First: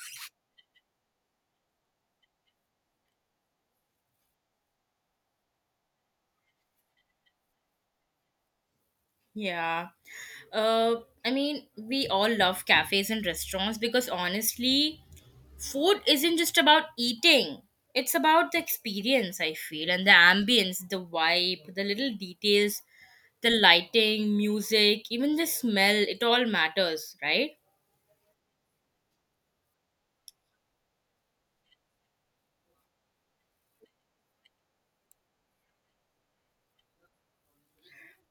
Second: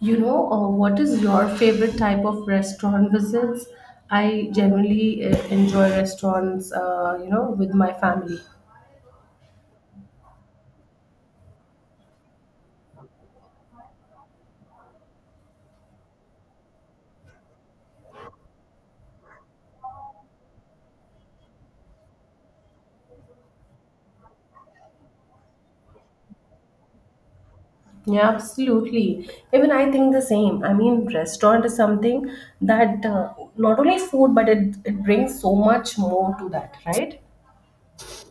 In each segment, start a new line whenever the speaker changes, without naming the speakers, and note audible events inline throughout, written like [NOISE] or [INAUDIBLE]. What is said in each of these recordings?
What is your favorite type of restaurant visits? I generally enjoy restaurants, with my family.
Yeah. Uh, I mean, we all love cafes and restaurants because honestly, food isn't just about eating. It's about the experience, I feel, and the ambience, the vibe, the little details, the lighting, music, even the smell, it all matters, right?
Yeah, absolutely. Even I think the same. I mean, restaurant is something that not only food, but it brings so much more to that, right?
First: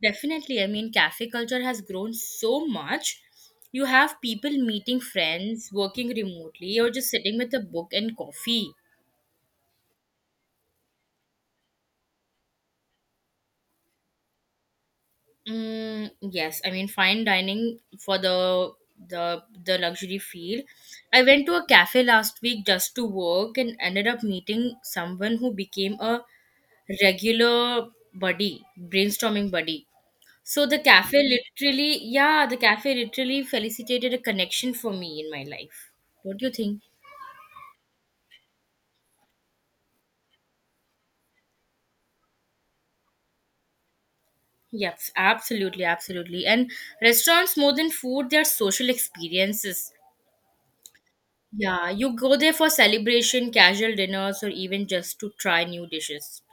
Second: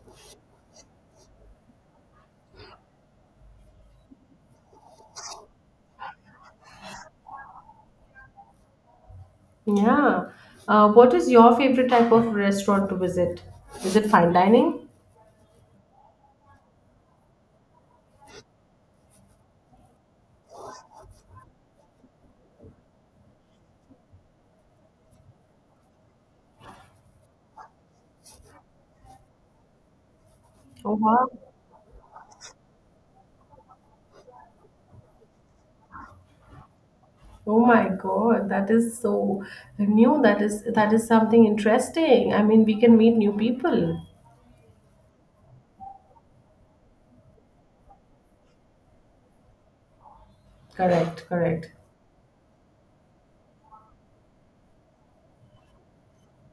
Definitely. I mean, cafe culture has grown so much. You have people meeting friends, working remotely, or just sitting with a book and coffee.
Yeah. What is your favorite type of restaurant to visit? Is it fine dining?
Mm, yes, I mean fine dining for the the luxury field. I went to a cafe last week just to work and ended up meeting someone who became a regular buddy, brainstorming buddy. So the
Oh,
cafe
wow.
literally, yeah, the cafe literally felicitated a connection for me in my life. Don't you think?
Oh my God, that is so new. That is something interesting. I mean, we can meet new people.
Yes, absolutely, absolutely. And restaurants, more than food, they are social experiences.
Correct, correct.
Yeah, you go there for celebration, casual dinners, or even just to try new dishes.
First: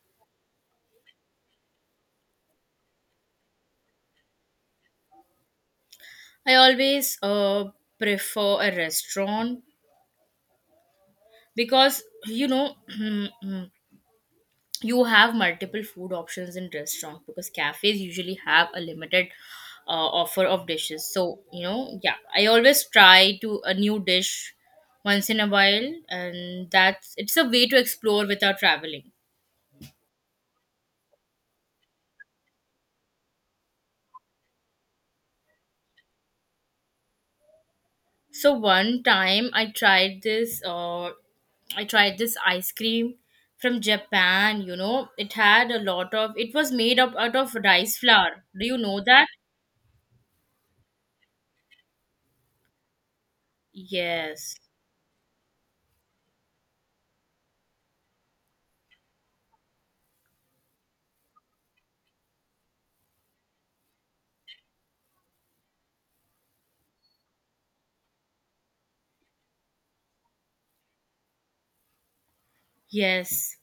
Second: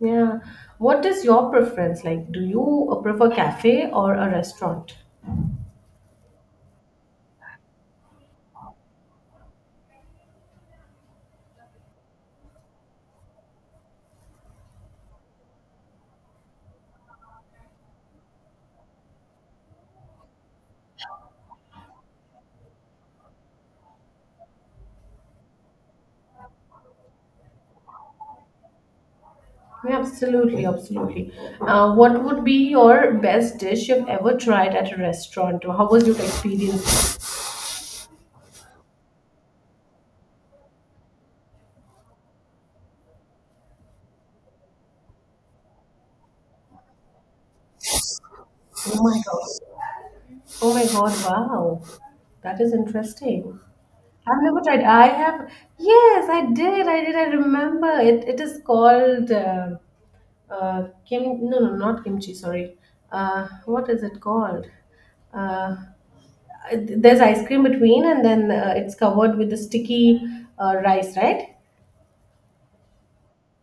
Yeah. What is your preference? Like, do you prefer cafe or a restaurant?
I always prefer a restaurant because [CLEARS THROAT] you have multiple food options in restaurant because cafes usually have a limited offer of dishes. So yeah, I always try to a new dish once in a while, and that's it's a way to explore without traveling.
Yeah, absolutely, absolutely. What would be your best dish you've ever tried at a restaurant? Or how was your experience?
So one time I tried this ice cream from Japan, you know. It had a lot of it was made up out of rice flour. Do you know
Oh my
that?
God. Oh my God, wow. That is interesting. I've
Yes.
never tried. I have, yes, I did. I did. I remember it. It is called kim. No, no, not kimchi. Sorry. What is it called? Uh, there's ice cream between, and then it's covered with the sticky rice, right?
Yes.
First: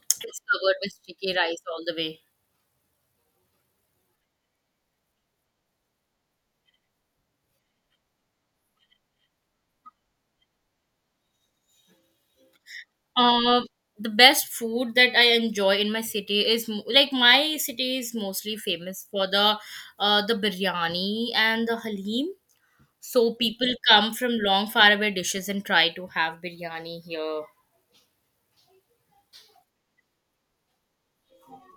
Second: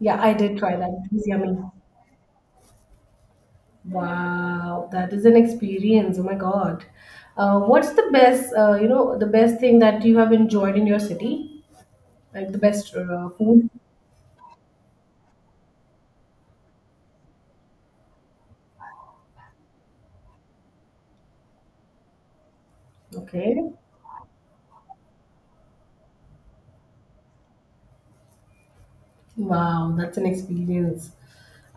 Yeah, I
It's
did
covered
try that.
with
It was
sticky
yummy.
rice all the way.
Wow, that is an experience. Oh my God. What's the best, the best thing that you have enjoyed in your city? Like the best
Um,
food?
the best food that I enjoy in my city is like my city is mostly famous for the biryani and the halim. So
Okay.
people come from long faraway dishes and try to have biryani here.
Wow, that's an experience.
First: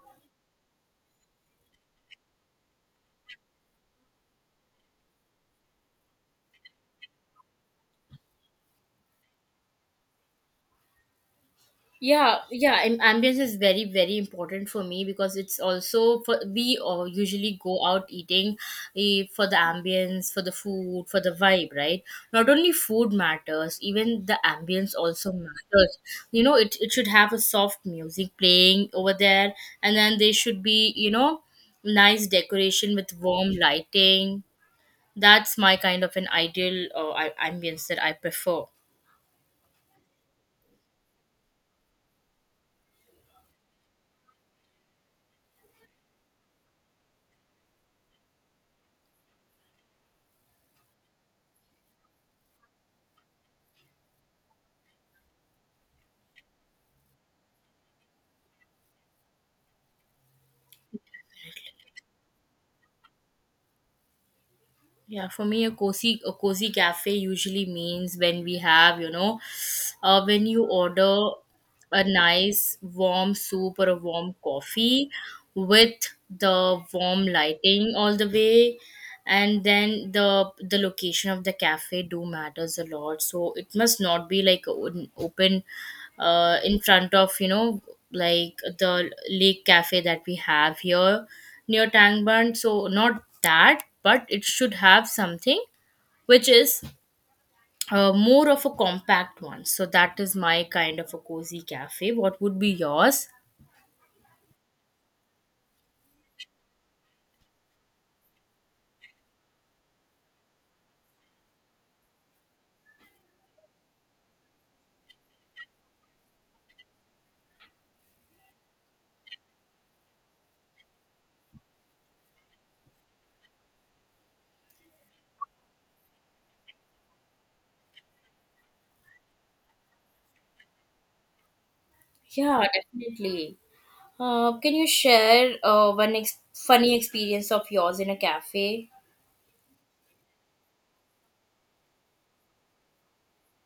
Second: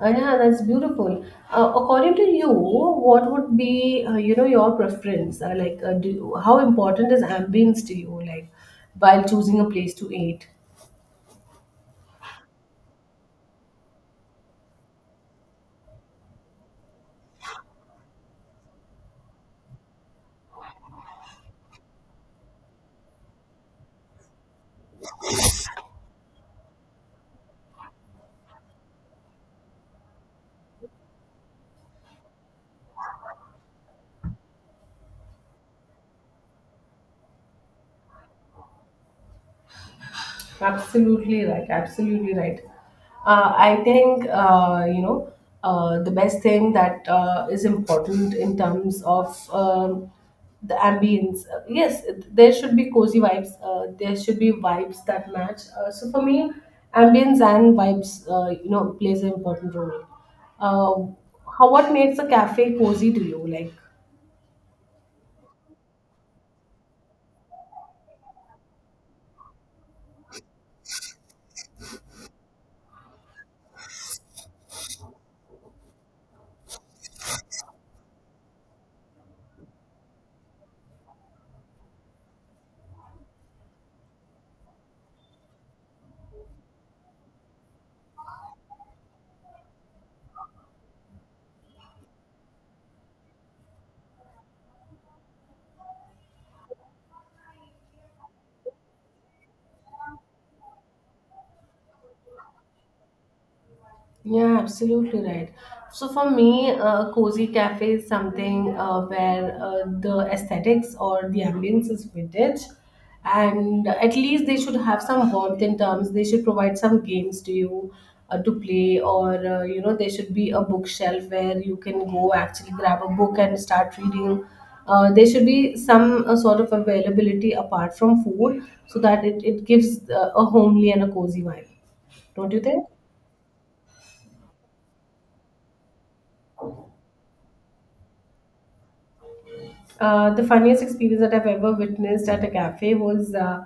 Yeah, that's beautiful. According to you, what would be, your preference? How important is ambience to you, like, while choosing a place to eat?
Yeah, yeah, and ambience is very, very important for me because it's also for we all usually go out eating for the ambience, for the food, for the vibe, right? Not only food matters, even the ambience also matters. You know, it should have a soft music playing over there, and then there should be, you know, nice decoration with warm lighting. That's my kind of an ideal ambience that I prefer.
Absolutely right. Absolutely right. I think the best thing that is important in terms of um, the ambience. Yes, there should be cozy vibes. There should be vibes that match. So for me, ambience and vibes, plays an important role. How what makes a cafe cozy to you? Like,
Yeah, for me, a cozy cafe usually means when we have when you order a nice warm soup or a warm coffee with the warm lighting all the way, and then the location of the cafe do matters a lot, so it must not be like open in front of, you know, like the lake cafe that we have here near Tangban. So not that, but it should have something which is more of a compact one. So that is my kind of a cozy cafe. What would be yours?
yeah, absolutely right. So for me, a cozy cafe is something where the aesthetics or the ambience is vintage, and at least they should have some warmth in terms. They should provide some games to you to play, or there should be a bookshelf where you can go actually grab a book and start reading. There should be some sort of availability apart from food, so that it gives a homely and a cozy vibe. Don't you
Yeah,
think?
definitely. Can you share one funny experience of yours in a cafe?
The funniest experience that I've ever witnessed at a cafe was uh,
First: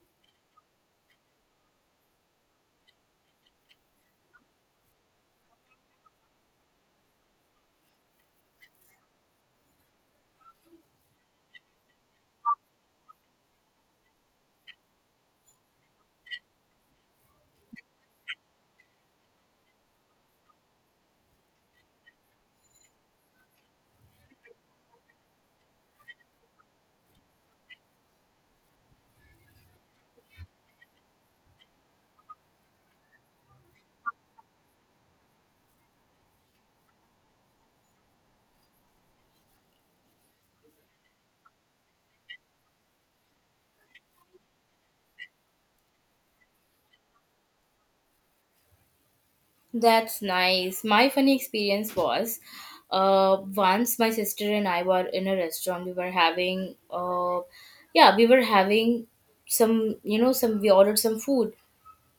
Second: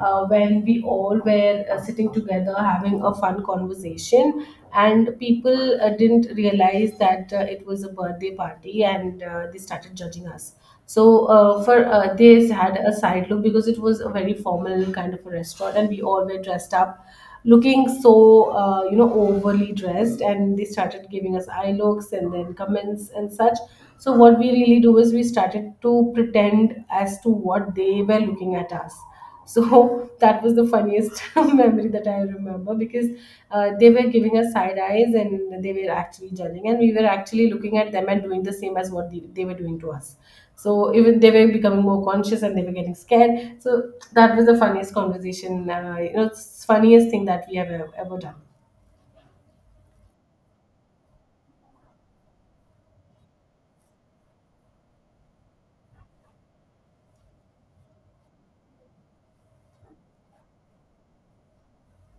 uh, when we all were sitting together having a fun conversation, and people didn't realize that it was a birthday party and they started judging us. So, for they had a side look because it was a very formal kind of a restaurant, and we all were dressed up looking so overly dressed, and they started giving us eye looks and then comments and such, so what we really do is we started to pretend as to what they were looking at us. So [LAUGHS] that was the funniest [LAUGHS] memory that I remember, because they were giving us side eyes and they were actually judging, and we were actually looking at them and doing the same as what they were doing to us. So even they were becoming more conscious and they were getting scared. So that was the funniest conversation. It's funniest thing that we have ever, ever done.
That's nice. My funny experience was once my sister and I were in a restaurant. We were having, yeah, we were having some, you know, some, we ordered some food.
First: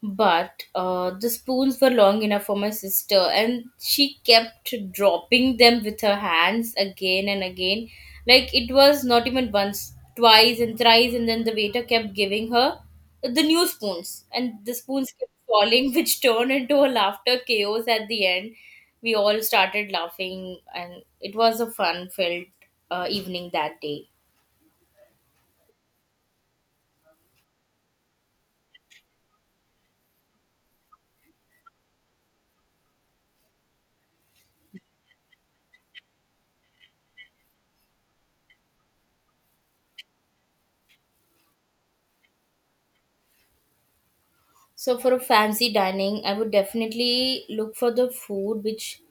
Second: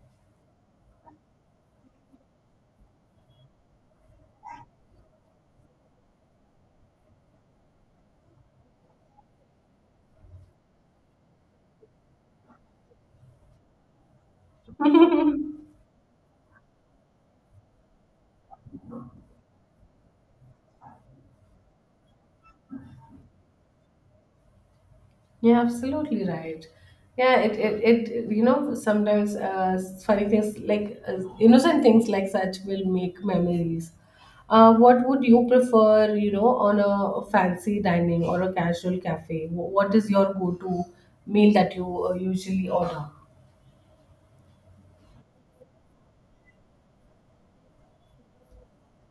But the spoons were long enough for my sister, and she kept dropping them with her hands again and again. Like it was not even once, twice, and thrice, and then the waiter kept giving her the new spoons, and the spoons kept falling, [LAUGHS] which turned into a laughter chaos at the end. We all started laughing, and it was a fun filled evening that day.
Yeah, absolutely right. Yeah, it you know, sometimes funny things like innocent things like such will make memories. What would you prefer, you know, on a fancy dining or a casual cafe? What is your go-to meal that you usually order?
So for a fancy dining, I would definitely look for the food which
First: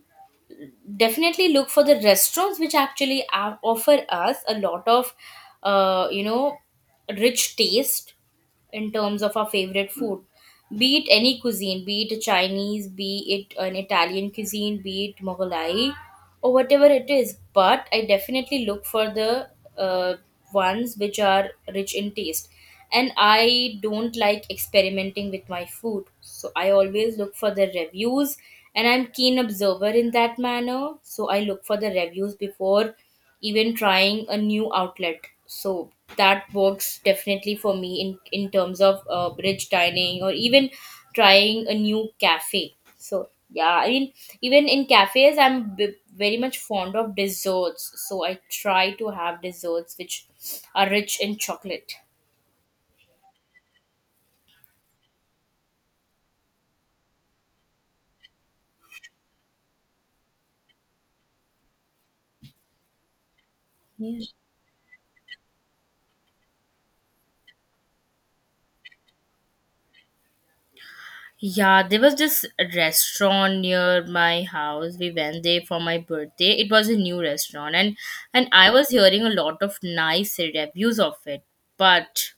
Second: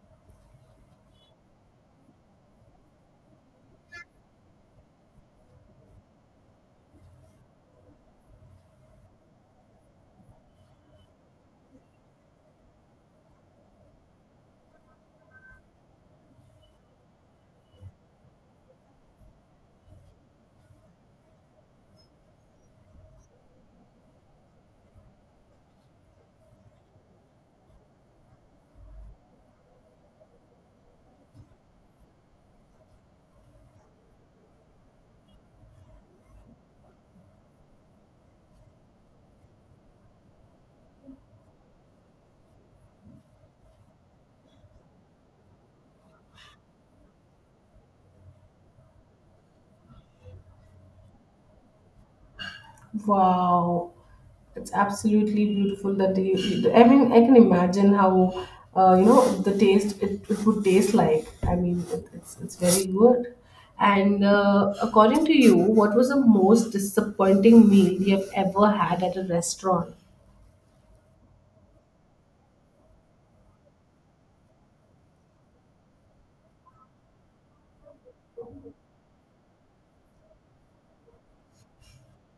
definitely look for the restaurants which offer us a lot of uh, you know rich taste in terms of our favorite food, be it any cuisine, be it Chinese, be it an Italian cuisine, be it Mongolai or whatever it is. But I definitely look for the uh, ones which are rich in taste, and I don't like experimenting with my food, so I always look for the reviews, and I'm keen observer in that manner, so I look for the reviews before even trying a new outlet. So that works definitely for me in terms of bridge dining or even trying a new cafe. So yeah, I mean, even in cafes, I'm very much fond of desserts. So I try to have desserts which are rich in chocolate.
Wow, it's absolutely beautiful that you. I mean, I can imagine how the taste it would taste like. I mean, it, it's very good.
Yeah.
And according to you, what was the most disappointing meal you have ever had at a restaurant?
Yeah, there was this restaurant near my house. We went there for my birthday. It was a new restaurant, and I was hearing a lot of nice reviews of it. But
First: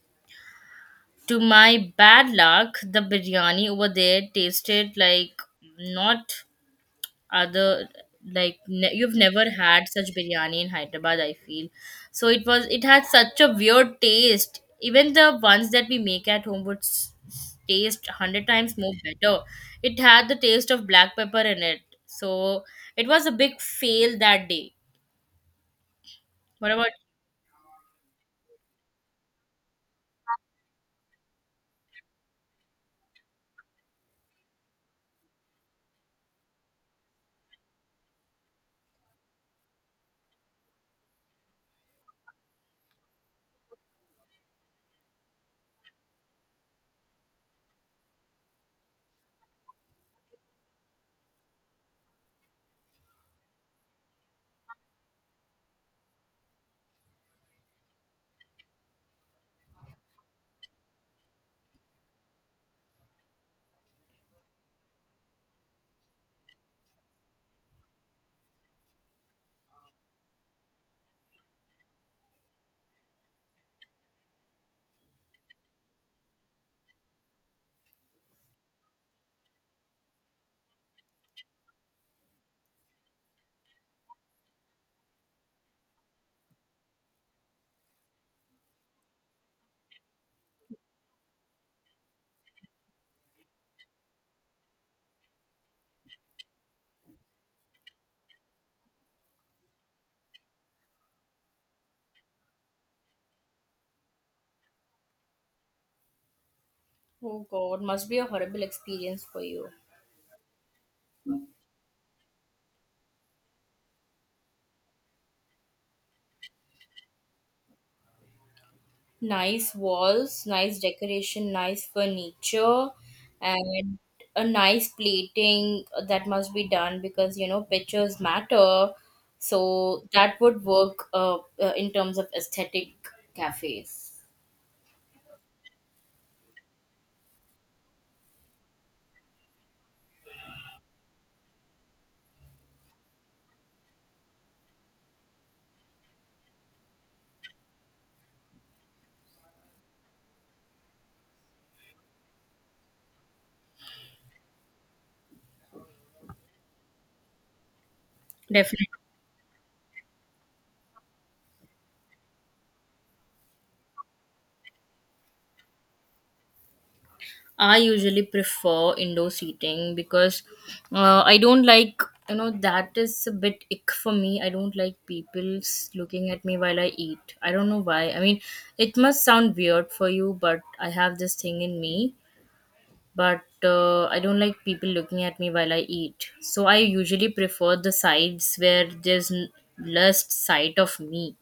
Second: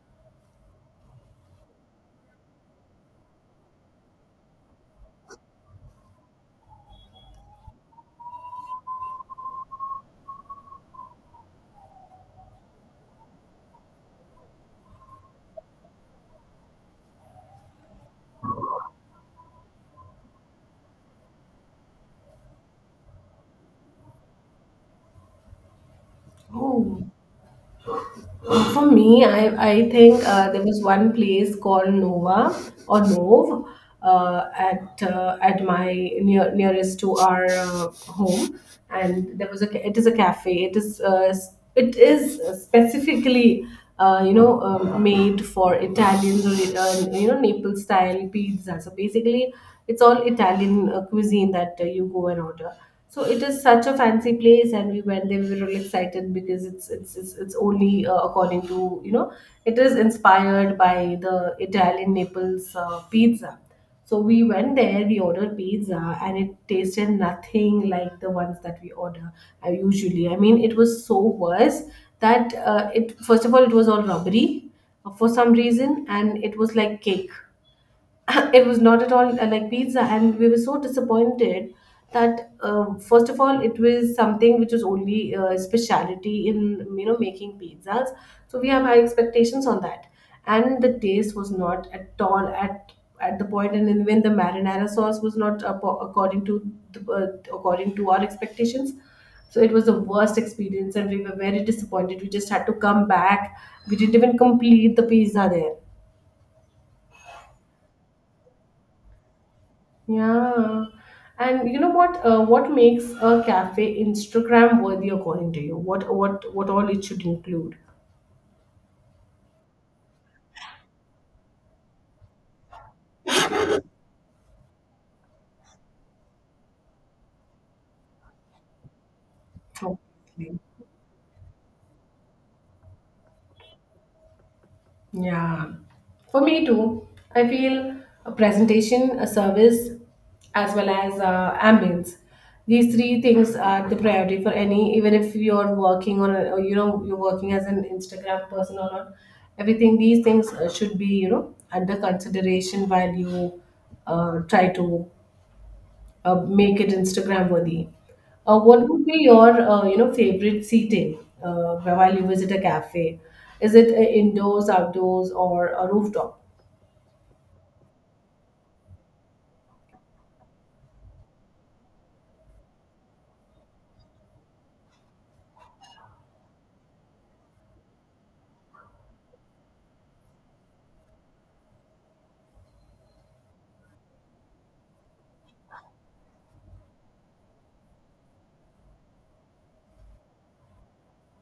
to my bad luck, the biryani over there tasted like not other, like you've never had such biryani in Hyderabad, I feel. So it was, it had such a weird taste. Even the ones that we make at home would taste 100 times more better. It had the taste of black pepper in it. So it was a big fail that day. What about?
Oh. For me, I think there was one place called Nova or Nov, at my near, nearest to our home, and there was a it is a cafe. It is it is specifically made for Italians, or Naples style pizza. So basically, it's all Italian cuisine that you go and order. So it is such a fancy place, and we went there. We were really excited because it's only according to, you know, it is inspired by the Italian Naples pizza. So we went there. We ordered pizza, and it tasted nothing like the ones that we order usually. I mean, it was so worse that it first of all, it was all rubbery for some reason, and it was like cake. [COUGHS] [LAUGHS] It was not at all like pizza, and we were so disappointed that first of all, it was something which was only speciality in, you know, making pizzas, so we have high expectations on that. And the taste was not at all at the point, and then when the marinara sauce was not according to the, according to our expectations. So it was the worst experience, and we were very disappointed. We just had to come back. We didn't even complete the pizza there.
Oh god, must be a horrible experience for you.
Yeah. And you know what, what makes a cafe Instagram worthy according to you? What all it should include?
Nice walls, nice decoration, nice furniture, and a nice plating that must be done, because you know pictures matter. So that
Exactly.
would work in terms of aesthetic cafes.
Yeah. For me too, I feel a presentation, a service, as well as ambience. These three things are the priority for any, even if you're working on, a, or, you know, you're working as an Instagram person or not. Everything these things should be, you know, under consideration while you try to make it Instagram worthy. What
Definitely.
would be your favorite seating while you visit a cafe? Is it indoors, outdoors, or a rooftop?
I usually prefer indoor seating because I don't like, you know, that is a bit ick for me. I don't like looking at me while I eat. I don't know why. I mean, it must sound weird for you, but I have this thing in me. But I don't like people looking at me while I eat. So I usually prefer the sides where there's less sight of me.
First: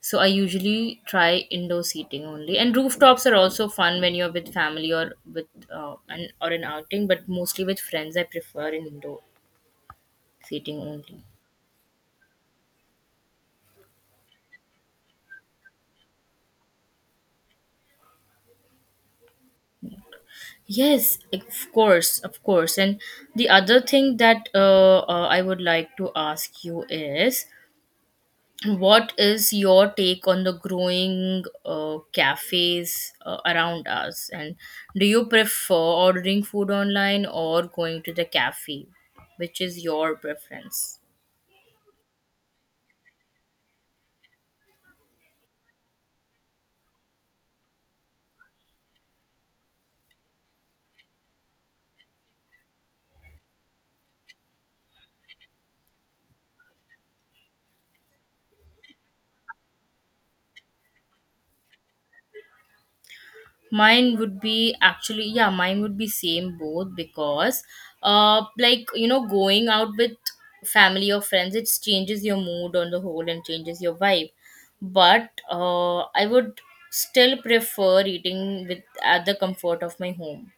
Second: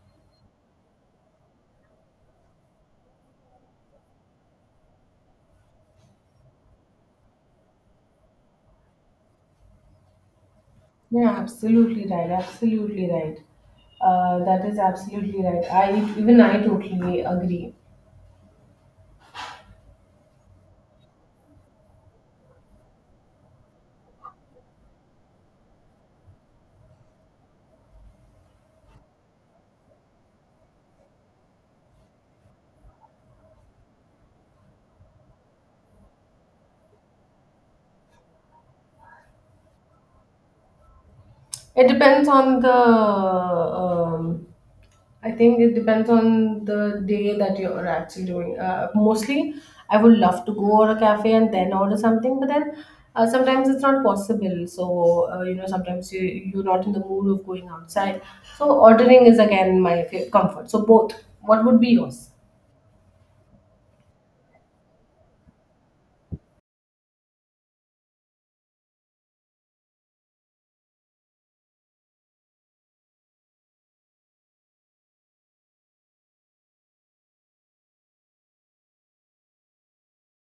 So I usually try indoor seating only. And rooftops are also fun when you're with family or with an outing, but mostly with friends I prefer an indoor seating only.
Yeah, absolutely right. Absolutely right. That is absolutely right. I Even I totally agree.
Yes, of course, of course. And the other thing that I would like to ask you is, what is your take on the growing cafes around us? And do you prefer ordering food online or going to the cafe? Which is your preference?
It depends on the. I think it depends on the day that you're actually doing. Mostly, I would love to go to a cafe and then order something, but then sometimes it's not possible. So sometimes you're not in the mood of going outside. So ordering is again my comfort. So both. What would be yours?
Mine would be actually, yeah, mine would be same, both because, like, you know, going out with family or friends, it changes your mood on the whole and changes your vibe. But I would still prefer eating with at the comfort of my home.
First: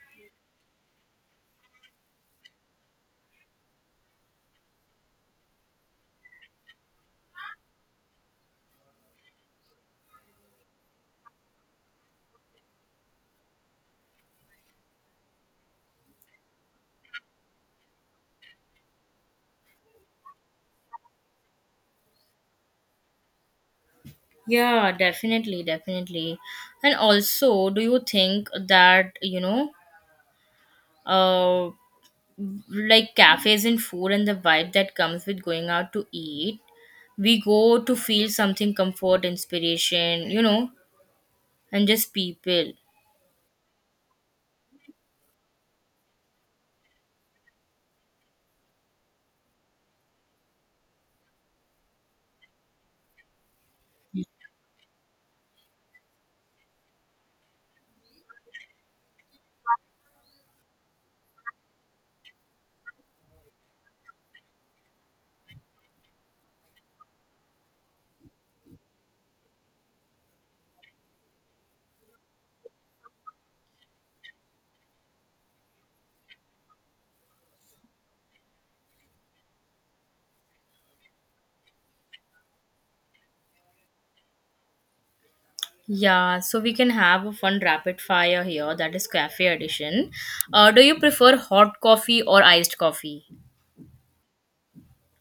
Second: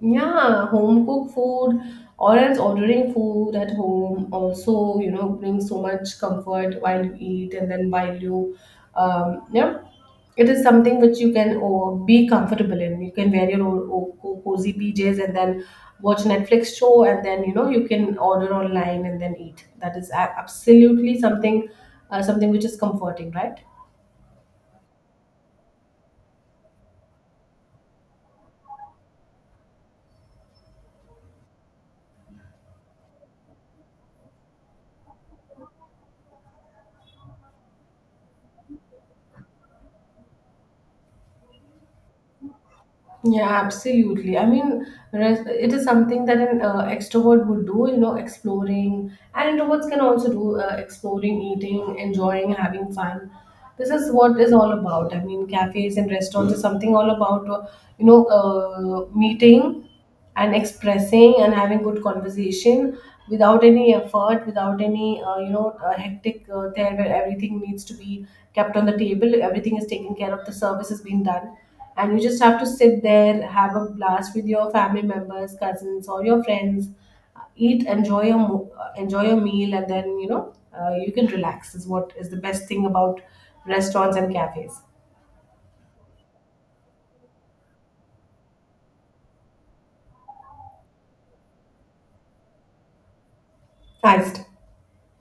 Yeah, home cooked food or else ordering food at home also, you know, brings so much comfort while you eat and then while you, yeah, it is something which you can oh, be comfortable in. You can wear your own oh, cozy PJs and then watch Netflix show, and then, you know, you can order online and then eat. That is absolutely something, something which is comforting, right?
Yeah, definitely, definitely. And also, do you think that, uh, like cafes and food and the vibe that comes with going out to eat, we go to feel something, comfort, inspiration, you know, and just people.
Yeah, absolutely. I mean, it is something that an extrovert would do, you know, exploring. And introverts can also do exploring, eating, enjoying, having fun. This is what is all about. I mean, cafes and restaurants is something all about, meeting and expressing and having good conversation without any effort, without any hectic there, where everything needs to be kept on the table, everything is taken care of, the service is being done, and you just have to sit there, have a blast with your family members, cousins, or your friends, eat, enjoy your enjoy your meal, and then, you know, you can relax, is what is the best thing about restaurants and cafes.
Yeah, so we can have a fun rapid fire here. That is cafe edition. Do you prefer hot coffee or iced coffee?
Iced.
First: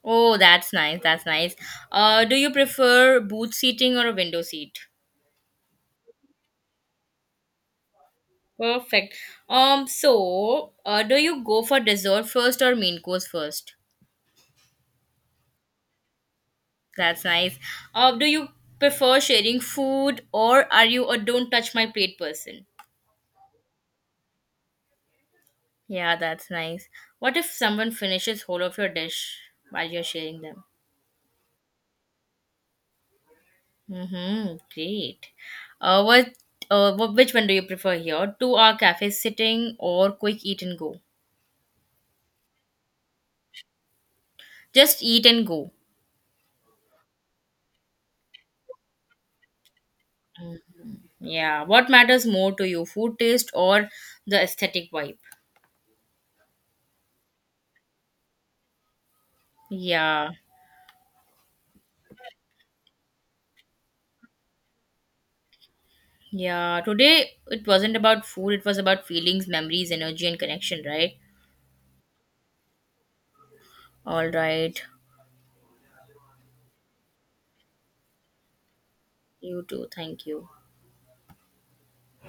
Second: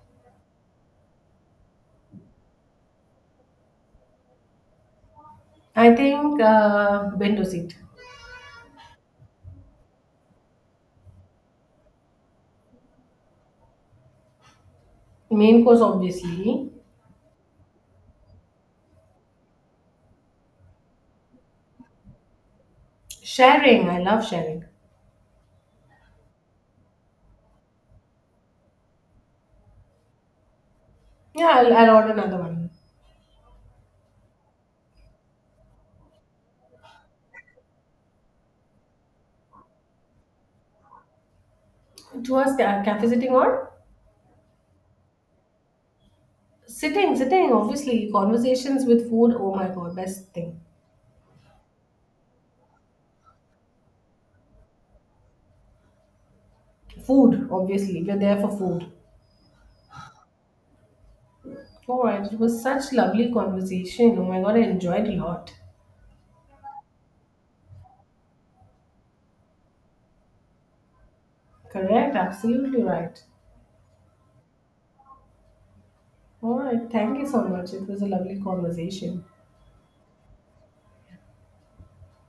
Oh, that's nice. That's nice. Do you prefer booth seating or a window seat?
I think window seat.
Perfect. Do you go for dessert first or main course first?
Main course, obviously.
That's nice. Do you prefer sharing food, or are you a don't touch my plate person?
Sharing, I love sharing.
Yeah, that's nice. What if someone finishes whole of your dish while you're sharing them?
Yeah, I'll order another one.
Mm-hmm, great. Uh, what, which one do you prefer here? Two-hour cafe sitting or quick eat and go?
Towards cafe sitting or
Just eat and go.
sitting, sitting, obviously. Conversations with food, oh my god, best thing.
Yeah, what matters more to you, food taste or the aesthetic vibe?
Food, obviously. We're there for food.
Yeah,
All right, it was such lovely conversation. Oh my god, I enjoyed a lot.
yeah. Today it wasn't about food, it was about feelings, memories, energy, and connection, right?
Correct, absolutely right.
All right.
All right, thank you so much. It was a lovely conversation.
You too. Thank you.